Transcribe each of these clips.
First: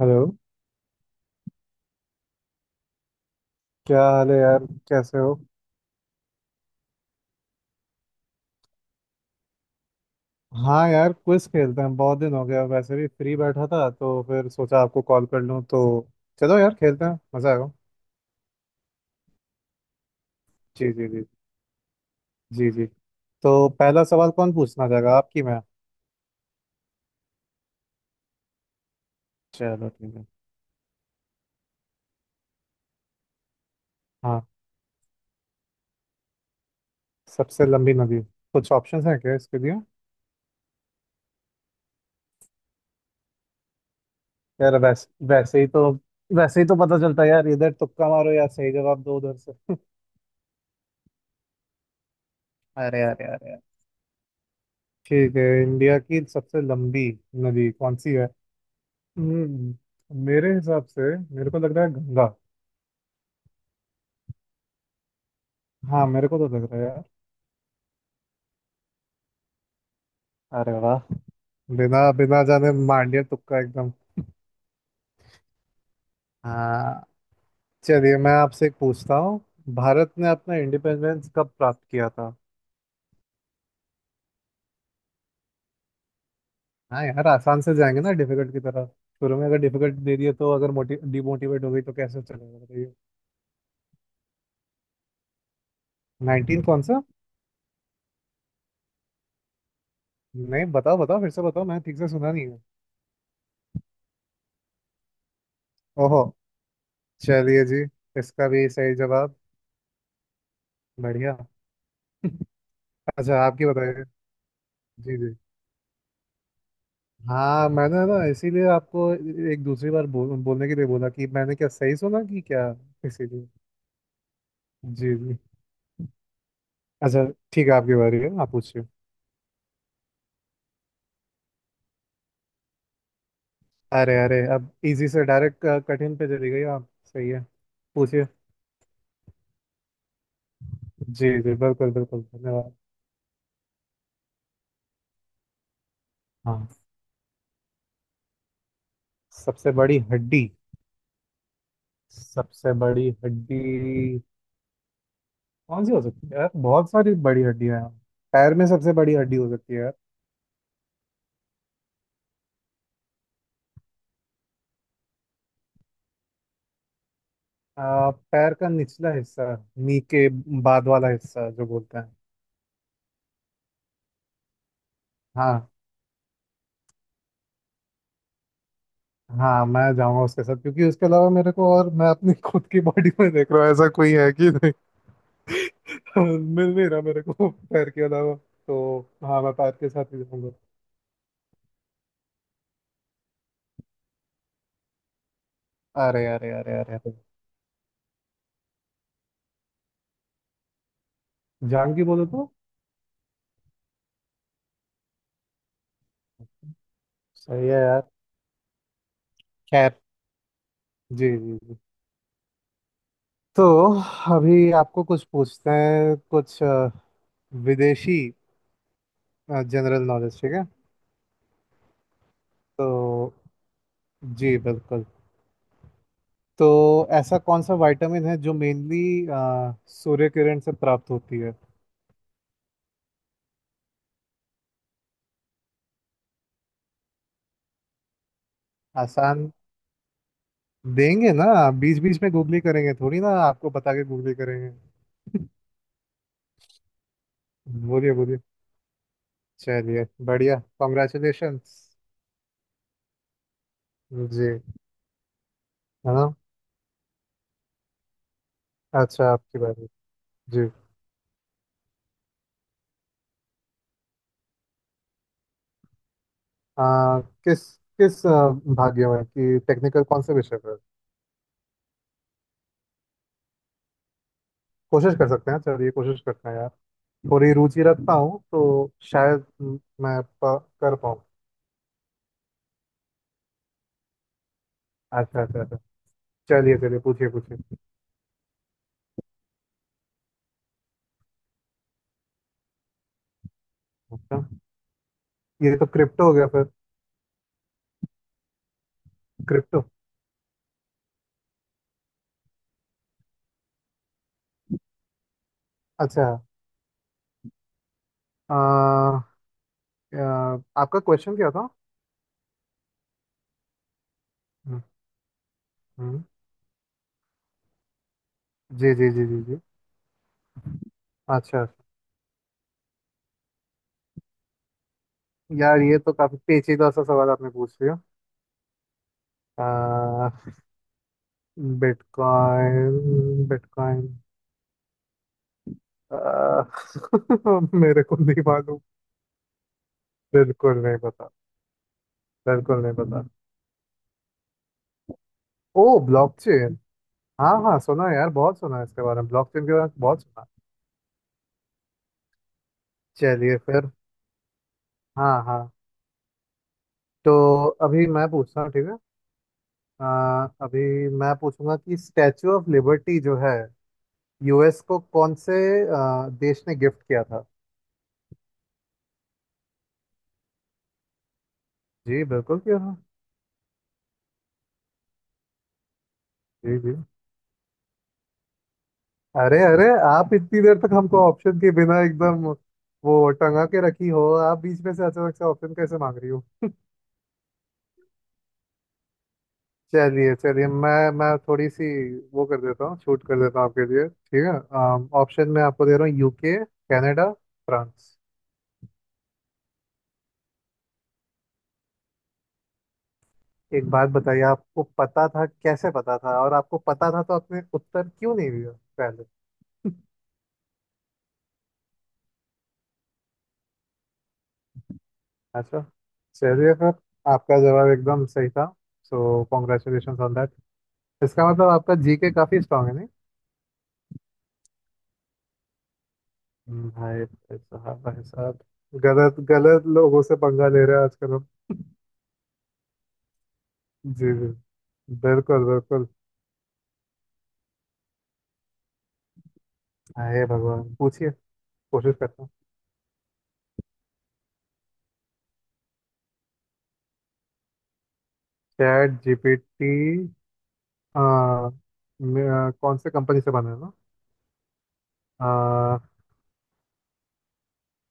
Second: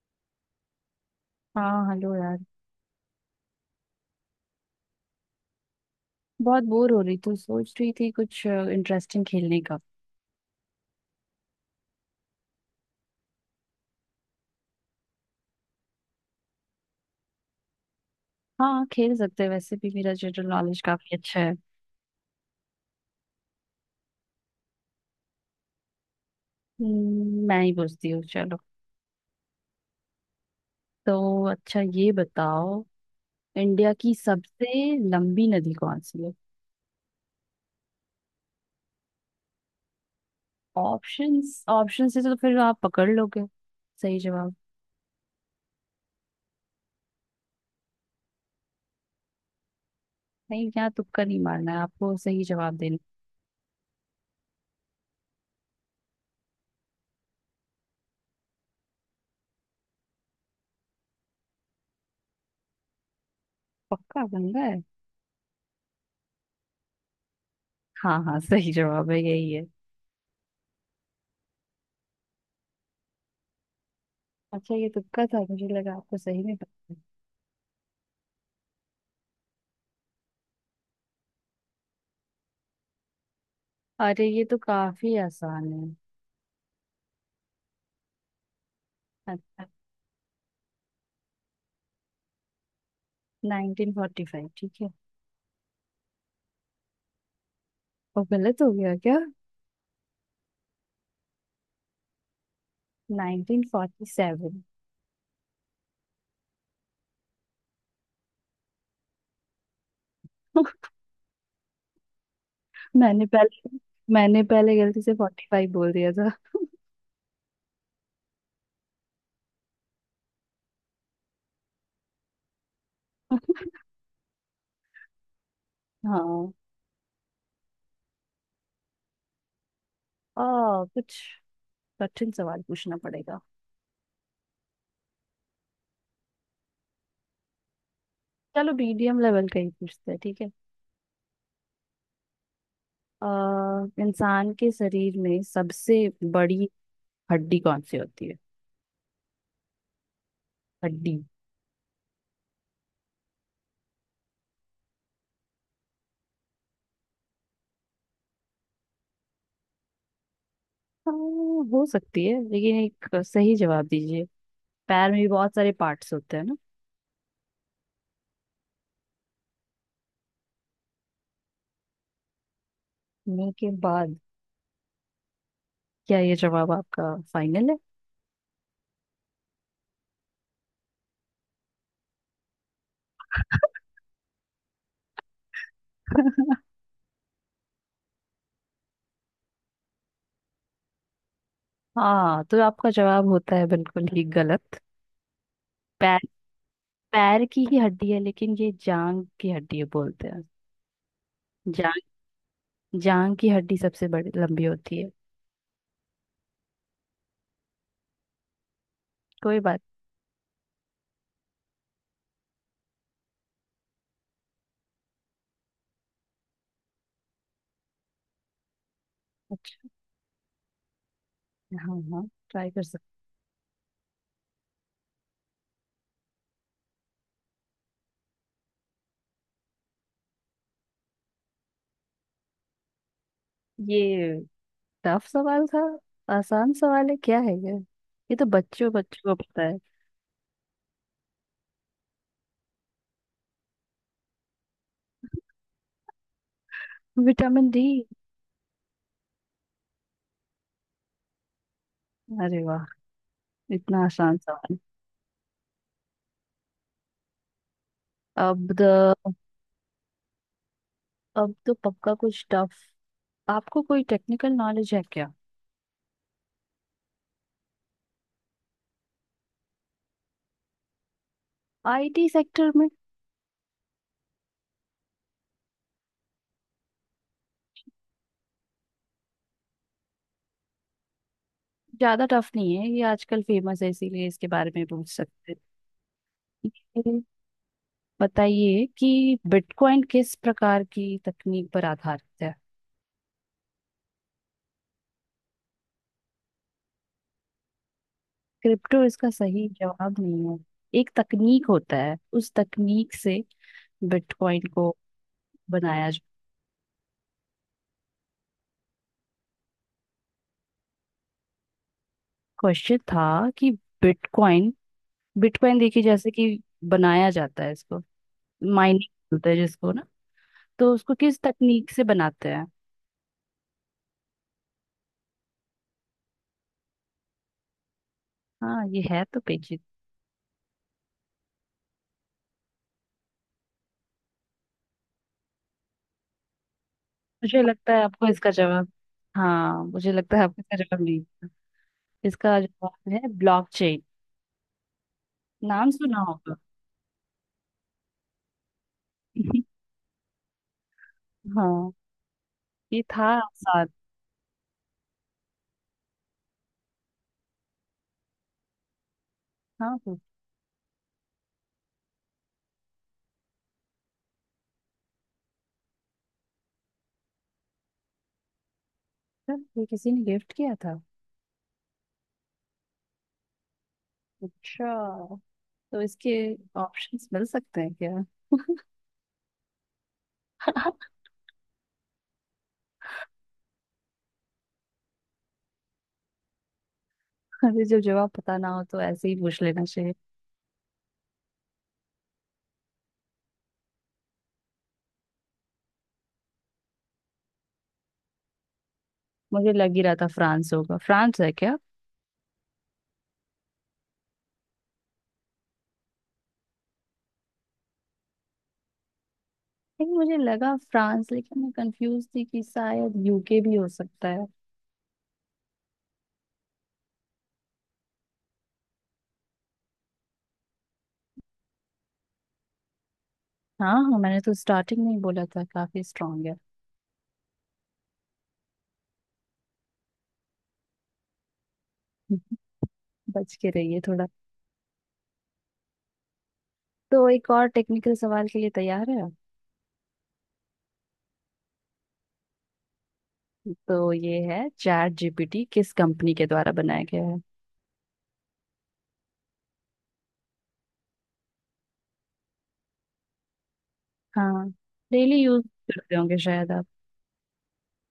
Hello. हाँ hello यार। क्या हाल है यार, कैसे हो? बहुत बोर हो रही थी, सोच रही थी कुछ इंटरेस्टिंग खेलने का। हाँ यार, क्विज खेलते हैं, बहुत दिन हो गया। वैसे भी फ्री बैठा था तो फिर सोचा आपको कॉल कर लूँ तो। चलो यार, खेलते हैं, मज़ा आएगा। हाँ खेल सकते हैं, वैसे भी मेरा जनरल नॉलेज जी, जी, काफी जी, अच्छा है। जी, जी। तो पहला सवाल कौन पूछना चाहेगा, आपकी मैं? मैं ही पूछती हूँ, चलो। चलो ठीक है। तो अच्छा ये बताओ, इंडिया की हाँ। सबसे लंबी नदी कौन सी है? सबसे लंबी नदी। कुछ ऑप्शंस हैं क्या इसके लिए? ऑप्शंस? ऑप्शन से तो फिर आप पकड़ लोगे सही जवाब। यार वैसे वैसे ही तो पता चलता है यार, इधर तुक्का मारो यार, सही जवाब दो उधर से। नहीं, यहाँ तुक्का नहीं मारना है, आपको सही जवाब देना। अरे, अरे, अरे, अरे। ठीक है, इंडिया की सबसे लंबी नदी कौन सी है? मेरे हिसाब से मेरे को लग रहा है गंगा। पक्का गंगा है। हाँ, मेरे को तो लग रहा है यार। हाँ हाँ, सही जवाब है, यही है। अरे वाह! बिना बिना जाने मान लिया, तुक्का एकदम। अच्छा, ये तुक्का था, मुझे लगा आपको सही में पता है। हाँ। चलिए, मैं आपसे एक पूछता हूँ। भारत ने अपना इंडिपेंडेंस कब प्राप्त किया था? अरे ये तो काफी आसान है। हाँ यार, आसान से जाएंगे ना डिफिकल्ट की तरफ। शुरू में अगर अच्छा, डिफिकल्ट दे दिए तो, अगर मोटिव डिमोटिवेट हो गई तो कैसे चलेगा, बताइए। 1945 ठीक है। नाइनटीन कौन सा? और गलत हो गया क्या? नहीं, बताओ, बताओ फिर से बताओ, मैंने ठीक से सुना नहीं है। 1947। ओहो। चलिए जी। इसका भी सही जवाब। बढ़िया। मैंने अच्छा, आपकी पहले, बताइए। मैंने पहले गलती से जी, जी। 45 बोल दिया था। हाँ, मैंने ना इसीलिए आपको एक दूसरी बार बोलने के लिए बोला कि मैंने क्या सही सुना कि क्या, इसीलिए। जी, जी। हाँ। अच्छा। ठीक है, आपकी बारी है, आप पूछिए। कुछ कठिन सवाल पूछना पड़ेगा। अरे, अरे, अब इजी से डायरेक्ट कठिन पे चली गई आप, सही है, पूछिए। चलो मीडियम लेवल का ही पूछते हैं ठीक है। जी, जी, बिल्कुल बिल्कुल, धन्यवाद। आ, इंसान के शरीर में सबसे बड़ी हाँ, हड्डी कौन सी होती है? सबसे बड़ी हड्डी। हड्डी। सबसे बड़ी हड्डी कौन सी हो सकती है यार, बहुत सारी बड़ी हड्डियां हैं। पैर में सबसे बड़ी हड्डी हो सकती है यार। हो सकती है, लेकिन एक सही जवाब दीजिए। पैर में भी बहुत सारे पार्ट्स होते हैं ना। पैर का निचला हिस्सा, नी के बाद वाला हिस्सा जो बोलते हैं। मुंह के बाद? हाँ। क्या ये जवाब आपका फाइनल है? हाँ, मैं जाऊंगा उसके साथ, क्योंकि उसके अलावा मेरे को और मैं अपनी खुद की बॉडी में देख रहा हूँ ऐसा कोई है कि नहीं। मिल नहीं रहा मेरे को पैर के अलावा तो। हाँ, मैं पैर के साथ ही जाऊंगा। हाँ तो आपका जवाब होता है बिल्कुल ही गलत। पैर, अरे, अरे, अरे, अरे, अरे। पैर की ही हड्डी है, लेकिन ये जांग की हड्डी है बोलते हैं। जान जांग। की बोले तो? जांग की हड्डी सबसे बड़ी लंबी होती है। सही है यार। कोई बात। खैर। जी, जी, जी। तो अभी आपको कुछ पूछते हैं, कुछ विदेशी अच्छा, जनरल नॉलेज, ठीक है। हाँ हाँ ट्राई कर तो जी बिल्कुल। तो ऐसा कौन सा विटामिन है जो मेनली सूर्य किरण से प्राप्त होती है? सकते। ये टफ सवाल था। आसान सवाल है क्या है ये? ये तो बच्चों बच्चों को आसान? पता है। देंगे ना, बीच बीच में गूगली करेंगे थोड़ी ना आपको बता के गूगली करेंगे। Vitamin D. बोलिए, बोलिए। चलिए, बढ़िया, कॉन्ग्रेचुलेशंस। अरे वाह, इतना आसान जी, है सवाल। ना? अब द, अच्छा, आपकी बारी। जी। अब तो पक्का कुछ टफ। आपको कोई टेक्निकल नॉलेज है क्या? आ, किस किस, भाग्य में कि टेक्निकल कौन से विषय पर? आईटी सेक्टर में। कोशिश कर सकते हैं, चलिए कोशिश करते हैं यार। थोड़ी रुचि रखता हूँ तो शायद मैं कर पाऊँ। ज्यादा टफ नहीं है, ये आजकल फेमस है, इसीलिए इसके बारे में पूछ अच्छा, सकते अच्छा, अच्छा। हैं। चलिए, चलिए, ये पूछिए, पूछिए। बताइए कि बिटकॉइन किस प्रकार की तकनीक पर आधारित है? अच्छा, ये तो क्रिप्टो हो गया फिर। क्रिप्टो इसका सही क्रिप्टो। जवाब नहीं है। एक तकनीक होता है, उस तकनीक से बिटकॉइन को बनाया जा। अच्छा, आ, अ, आपका क्वेश्चन क्या था? क्वेश्चन था कि बिटकॉइन, हम्म। बिटकॉइन देखिए, हम्म। जैसे कि बनाया जाता है इसको जी, माइनिंग जी, जी, जी, बोलते हैं जी। जिसको ना, तो उसको किस अच्छा, अच्छा। तकनीक से बनाते हैं? यार, ये तो काफी पेचीदा सा सवाल आपने पूछ लिया। हाँ ये है तो पेचीदा। Bitcoin, bitcoin. मुझे लगता है मेरे को आपको नहीं इसका मालूम। जवाब, हाँ मुझे लगता है आपको इसका बिल्कुल नहीं जवाब नहीं पता। पता। इसका बिल्कुल नहीं जवाब पता। है ब्लॉकचेन। ओ, नाम सुना होगा। ब्लॉकचेन। हाँ, हाँ, सुना है यार, बहुत सुना है इसके बारे में, ब्लॉकचेन के बारे में बहुत सुना है। हाँ, ये था चलिए आसान। फिर। हाँ, हाँ। तो अभी मैं पूछता हूँ, ठीक है। हाँ अ, पूछा। अभी मैं पूछूंगा कि स्टैचू ऑफ लिबर्टी जो है, यूएस को कौन से देश ने गिफ्ट किया था? ये किसी ने गिफ्ट किया था? जी बिल्कुल किया था। अच्छा, तो इसके जी, जी। ऑप्शंस मिल सकते हैं क्या? अरे, अरे, आप इतनी देर तक हमको ऑप्शन के बिना एकदम वो टंगा के रखी हो। आप बीच में से अचानक से ऑप्शन कैसे मांग रही हो? अरे जब जवाब पता ना हो तो ऐसे ही पूछ लेना चाहिए। चलिए, चलिए, मैं थोड़ी सी वो कर देता हूँ, छूट कर देता हूँ आपके लिए, ठीक है। ऑप्शन में आपको दे रहा हूँ: यूके, कनाडा, फ्रांस। मुझे लग ही रहा था फ्रांस होगा, फ्रांस है क्या? एक बात बताइए, आपको पता था? कैसे पता था? और आपको पता था तो आपने उत्तर क्यों नहीं दिया? लेकिन मुझे लगा फ्रांस, लेकिन मैं कंफ्यूज थी कि शायद यूके भी हो सकता है। अच्छा। चलिए फिर। आपका जवाब एकदम सही था। So congratulation on that. इसका मतलब आपका जीके काफी स्ट्रांग है, नहीं? हाँ हाँ, मैंने तो स्टार्टिंग में ही बोला था, काफी स्ट्रांग है। भाई, भाई साहब, भाई साहब। गलत गलत लोगों से पंगा ले रहे हैं आजकल हम। बच के रहिए थोड़ा। जी, जी, बिल्कुल, बिल्कुल। तो एक और टेक्निकल सवाल के लिए तैयार है आप? अरे भगवान, पूछिए। कोशिश करता हूँ। तो ये है, चैट जीपीटी किस कंपनी के द्वारा बनाया गया है? Chat GPT. हाँ। कौन से कंपनी से बना है ना? हाँ, डेली यूज आ, करते होंगे शायद आप।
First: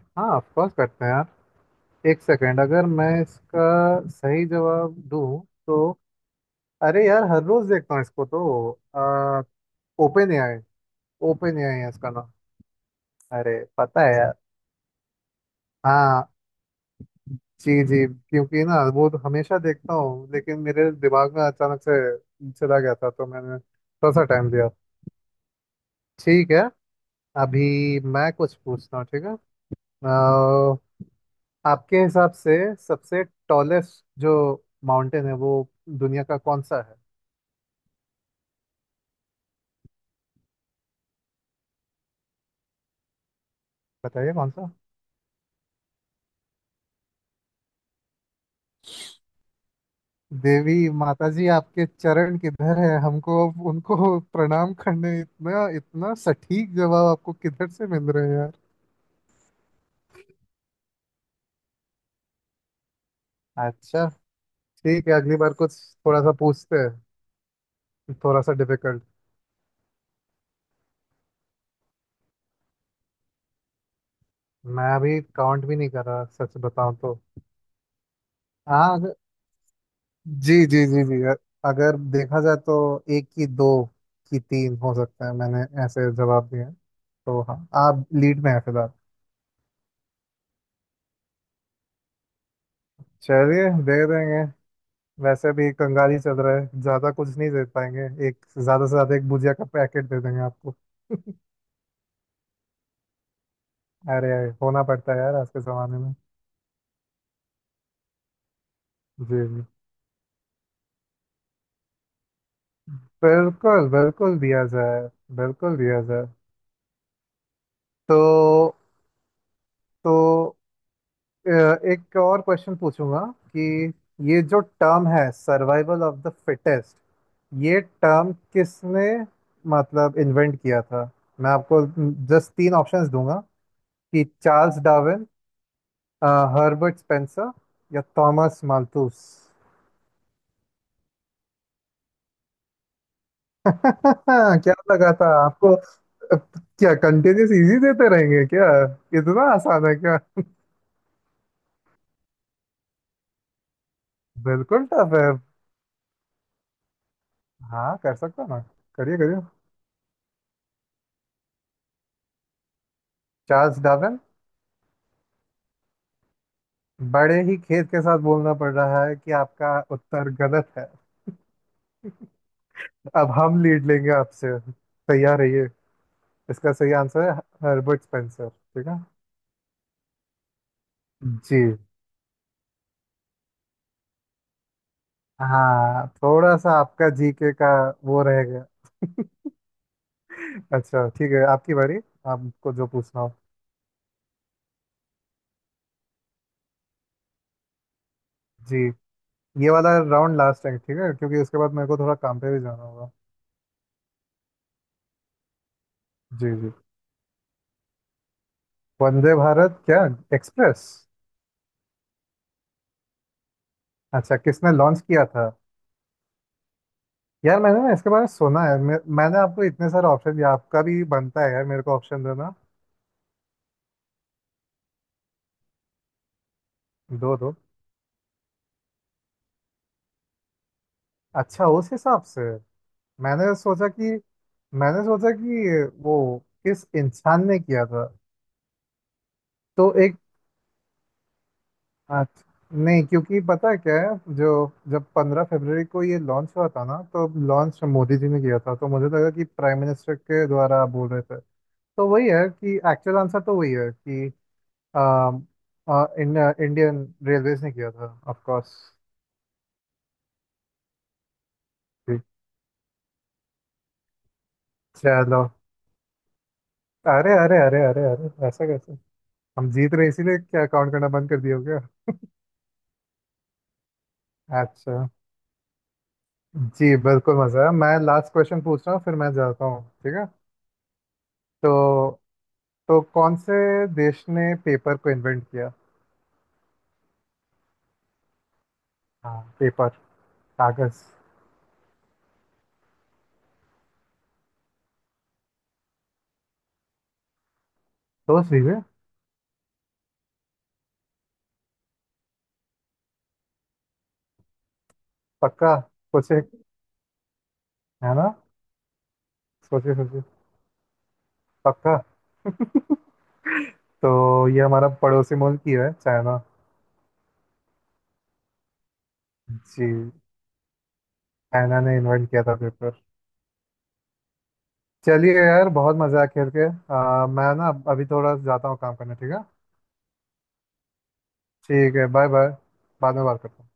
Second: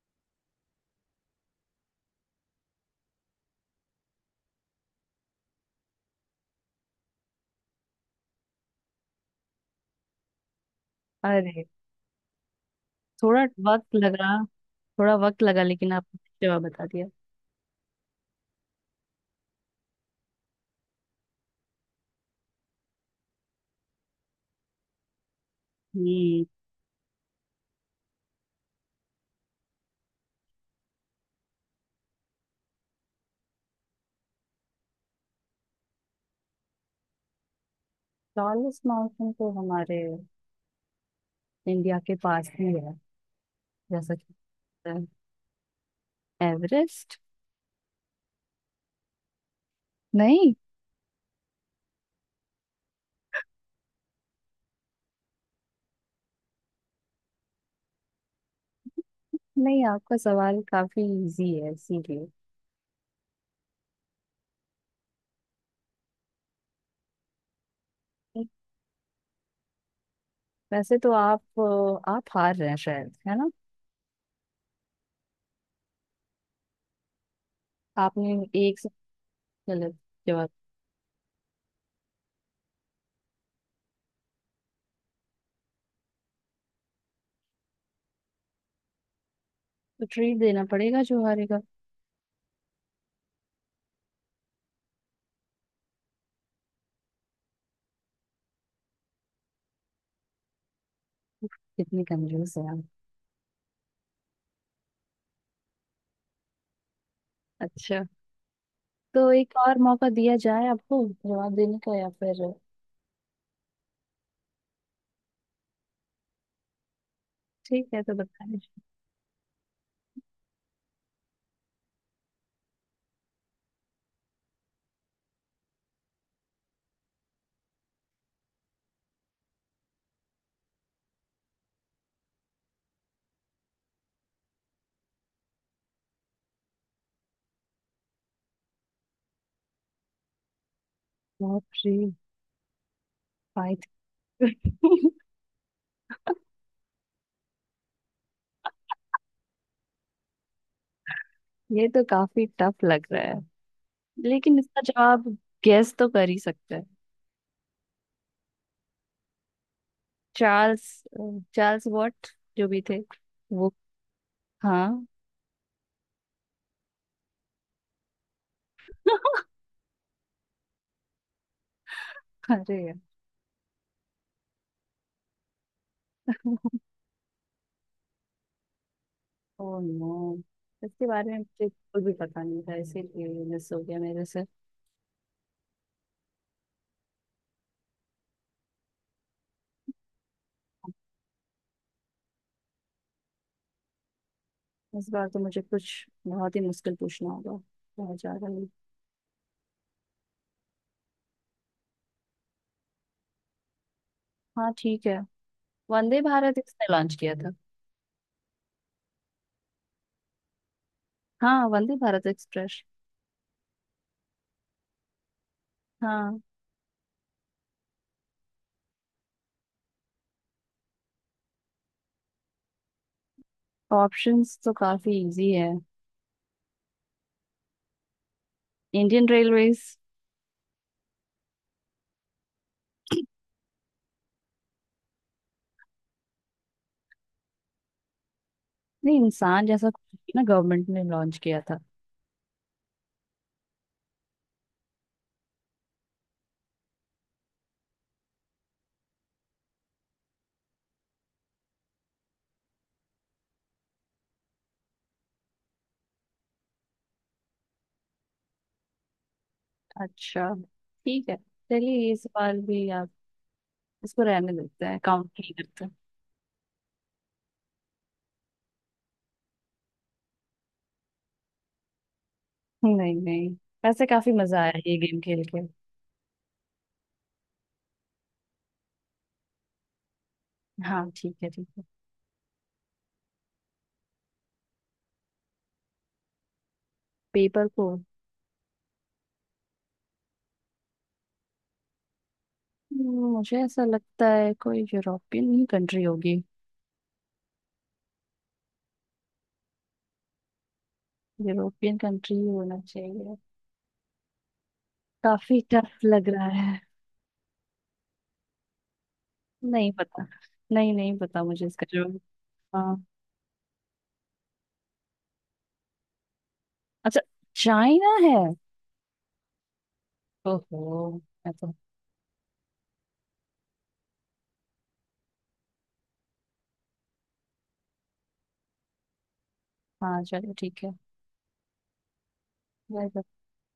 हाँ, ऑफ कोर्स करते हैं यार। एक सेकेंड, अगर मैं इसका सही जवाब दूँ तो। अरे यार, हर रोज देखता हूँ इसको तो, ओपन एआई। ओपन अरे एआई है इसका नाम। थोड़ा अरे वक्त पता है यार। लगा, थोड़ा वक्त लगा, लेकिन हाँ। आपने जवाब बता दिया। जी, जी, क्योंकि ना वो तो हमेशा देखता हूँ, लेकिन मेरे दिमाग में अचानक से चला गया था तो मैंने थोड़ा सा टाइम दिया। हम्म। ठीक है। अभी मैं कुछ पूछता हूँ, ठीक है। आ, आपके हिसाब से सबसे टॉलेस्ट जो माउंटेन है वो दुनिया का कौन सा है? टॉलेस्ट माउंटेन तो हमारे इंडिया के पास ही है, जैसा बताइए कि कौन सा। पता है। एवरेस्ट। नहीं, देवी माता जी, आपके चरण किधर है, हमको अब उनको प्रणाम करने, इतना इतना सटीक जवाब आपको किधर से मिल रहे हैं यार? नहीं, आपका सवाल काफी इजी है इसीलिए। अच्छा। ठीक है, अगली बार कुछ थोड़ा सा पूछते हैं, थोड़ा सा डिफिकल्ट। वैसे तो आप हार रहे हैं शायद, है ना? मैं अभी काउंट भी नहीं कर रहा, सच बताऊं तो। आपने एक हाँ, गलत जवाब। जी, जी, जी, जी। अगर देखा जाए तो एक की दो की तीन हो सकता है मैंने ऐसे जवाब दिए हैं। तो हाँ, आप लीड में हैं फिलहाल। तो ट्रीट देना पड़ेगा जो हारेगा। चलिए, दे देंगे। वैसे भी कंगाली चल रहा है, ज्यादा कुछ नहीं दे पाएंगे। एक, ज्यादा से ज्यादा एक भुजिया का पैकेट दे देंगे आपको। कितनी कंजूस है आप। अरे, अरे, होना पड़ता है यार आज के जमाने में। अच्छा, तो जी, एक जी, और मौका दिया जाए आपको जवाब देने का या फिर? बिल्कुल, बिल्कुल दिया जाए, बिल्कुल दिया जाए। ठीक है तो तो बताएं। तो अ, एक और क्वेश्चन पूछूंगा कि ये जो टर्म है सर्वाइवल ऑफ द फिटेस्ट, ये टर्म किसने मतलब इन्वेंट किया था? मैं आपको जस्ट तीन ऑप्शंस दूंगा: कि चार्ल्स डार्विन, हर्बर्ट स्पेंसर, या थॉमस माल्थus। बहुत फ्री फाइट। क्या लगा था आपको? क्या कंटिन्यूस इजी देते रहेंगे क्या? इतना आसान है क्या? ये तो काफी टफ लग रहा है, लेकिन इसका बिल्कुल टफ है। जवाब गेस तो कर ही सकते हैं। हाँ, कर सकता हूँ ना। करिए, करिए। चार्ल्स, चार्ल्स वॉट जो भी थे, वो। Charles Darwin. हाँ। बड़े ही खेद के साथ बोलना पड़ रहा है कि आपका उत्तर गलत है। अरे यार, अब हम लीड लेंगे आपसे, तैयार रहिए। इसका सही आंसर है हर्बर्ट स्पेंसर, ठीक है। ओ नो, इसके बारे में जी। मुझे बिल्कुल भी पता नहीं था, इसीलिए मिस हो गया मेरे से। हाँ, थोड़ा सा आपका जीके का वो रहेगा। अच्छा ठीक है, आपकी बारी, आपको जो पूछना हो। इस बार तो मुझे कुछ बहुत ही मुश्किल पूछना होगा, बहुत ज्यादा ही। जी। ये वाला राउंड लास्ट है, ठीक है, क्योंकि उसके बाद मेरे को थोड़ा काम पे भी जाना होगा। हाँ ठीक है। वंदे जी, भारत जी। इसने लॉन्च किया था। वंदे भारत क्या, एक्सप्रेस? हाँ, वंदे भारत एक्सप्रेस। अच्छा, किसने लॉन्च किया था? हाँ। यार, मैंने ना इसके बारे में सुना है, मैंने आपको इतने सारे ऑप्शन दिया, आपका भी बनता है यार मेरे को ऑप्शन देना। ऑप्शंस तो काफी इजी है। दो, दो। Indian Railways. अच्छा, उस हिसाब से मैंने सोचा कि मैंने सोचा कि वो किस इंसान ने किया था। नहीं, इंसान जैसा तो एक। कुछ ना, गवर्नमेंट ने लॉन्च किया था। अच्छा नहीं, क्योंकि पता है क्या है जो, जब 15 फरवरी को ये लॉन्च हुआ था ना, तो लॉन्च मोदी जी ने किया था, तो मुझे लगा कि प्राइम मिनिस्टर के द्वारा आप बोल रहे थे। तो वही है कि एक्चुअल आंसर तो वही है कि अम, अ, इन, इंडियन रेलवेज ने किया था ऑफ कोर्स। अच्छा ठीक है, चलिए ये जी। सवाल भी आप, इसको रहने देते हैं, काउंट चलो। नहीं करते। अरे, अरे, अरे, अरे, अरे, ऐसा कैसे? हम जीत रहे इसीलिए क्या काउंट करना बंद कर दिया हो क्या? नहीं नहीं, वैसे काफी मजा आया ये अच्छा। गेम खेल के। जी बिल्कुल, मजा है, मैं लास्ट क्वेश्चन पूछ रहा हूँ फिर मैं जाता हूँ, ठीक है। हाँ ठीक है, ठीक है। तो तो कौन से देश ने पेपर को इन्वेंट किया? पेपर को? हाँ, पेपर, कागज। मुझे ऐसा लगता है कोई यूरोपियन ही कंट्री होगी। सोच लीजिए। यूरोपियन कंट्री ही होना चाहिए। काफी पक्का? टफ लग सोचे? रहा है। है ना, नहीं सोचे, सोचे। पता, नहीं नहीं पता मुझे इसका पक्का? जवाब। हाँ। तो ये हमारा पड़ोसी मुल्क ही है, चाइना। अच्छा, चाइना है? जी। ओहो, मैं तो। चाइना ने इन्वेंट किया था पेपर। चलिए यार, बहुत मजा आया खेल के। मैं ना अभी थोड़ा जाता हूँ काम करने, ठीक है। हाँ चलो ठीक है। ठीक है, बाय, बाय। मैं बाद तो- में बात करता हूँ।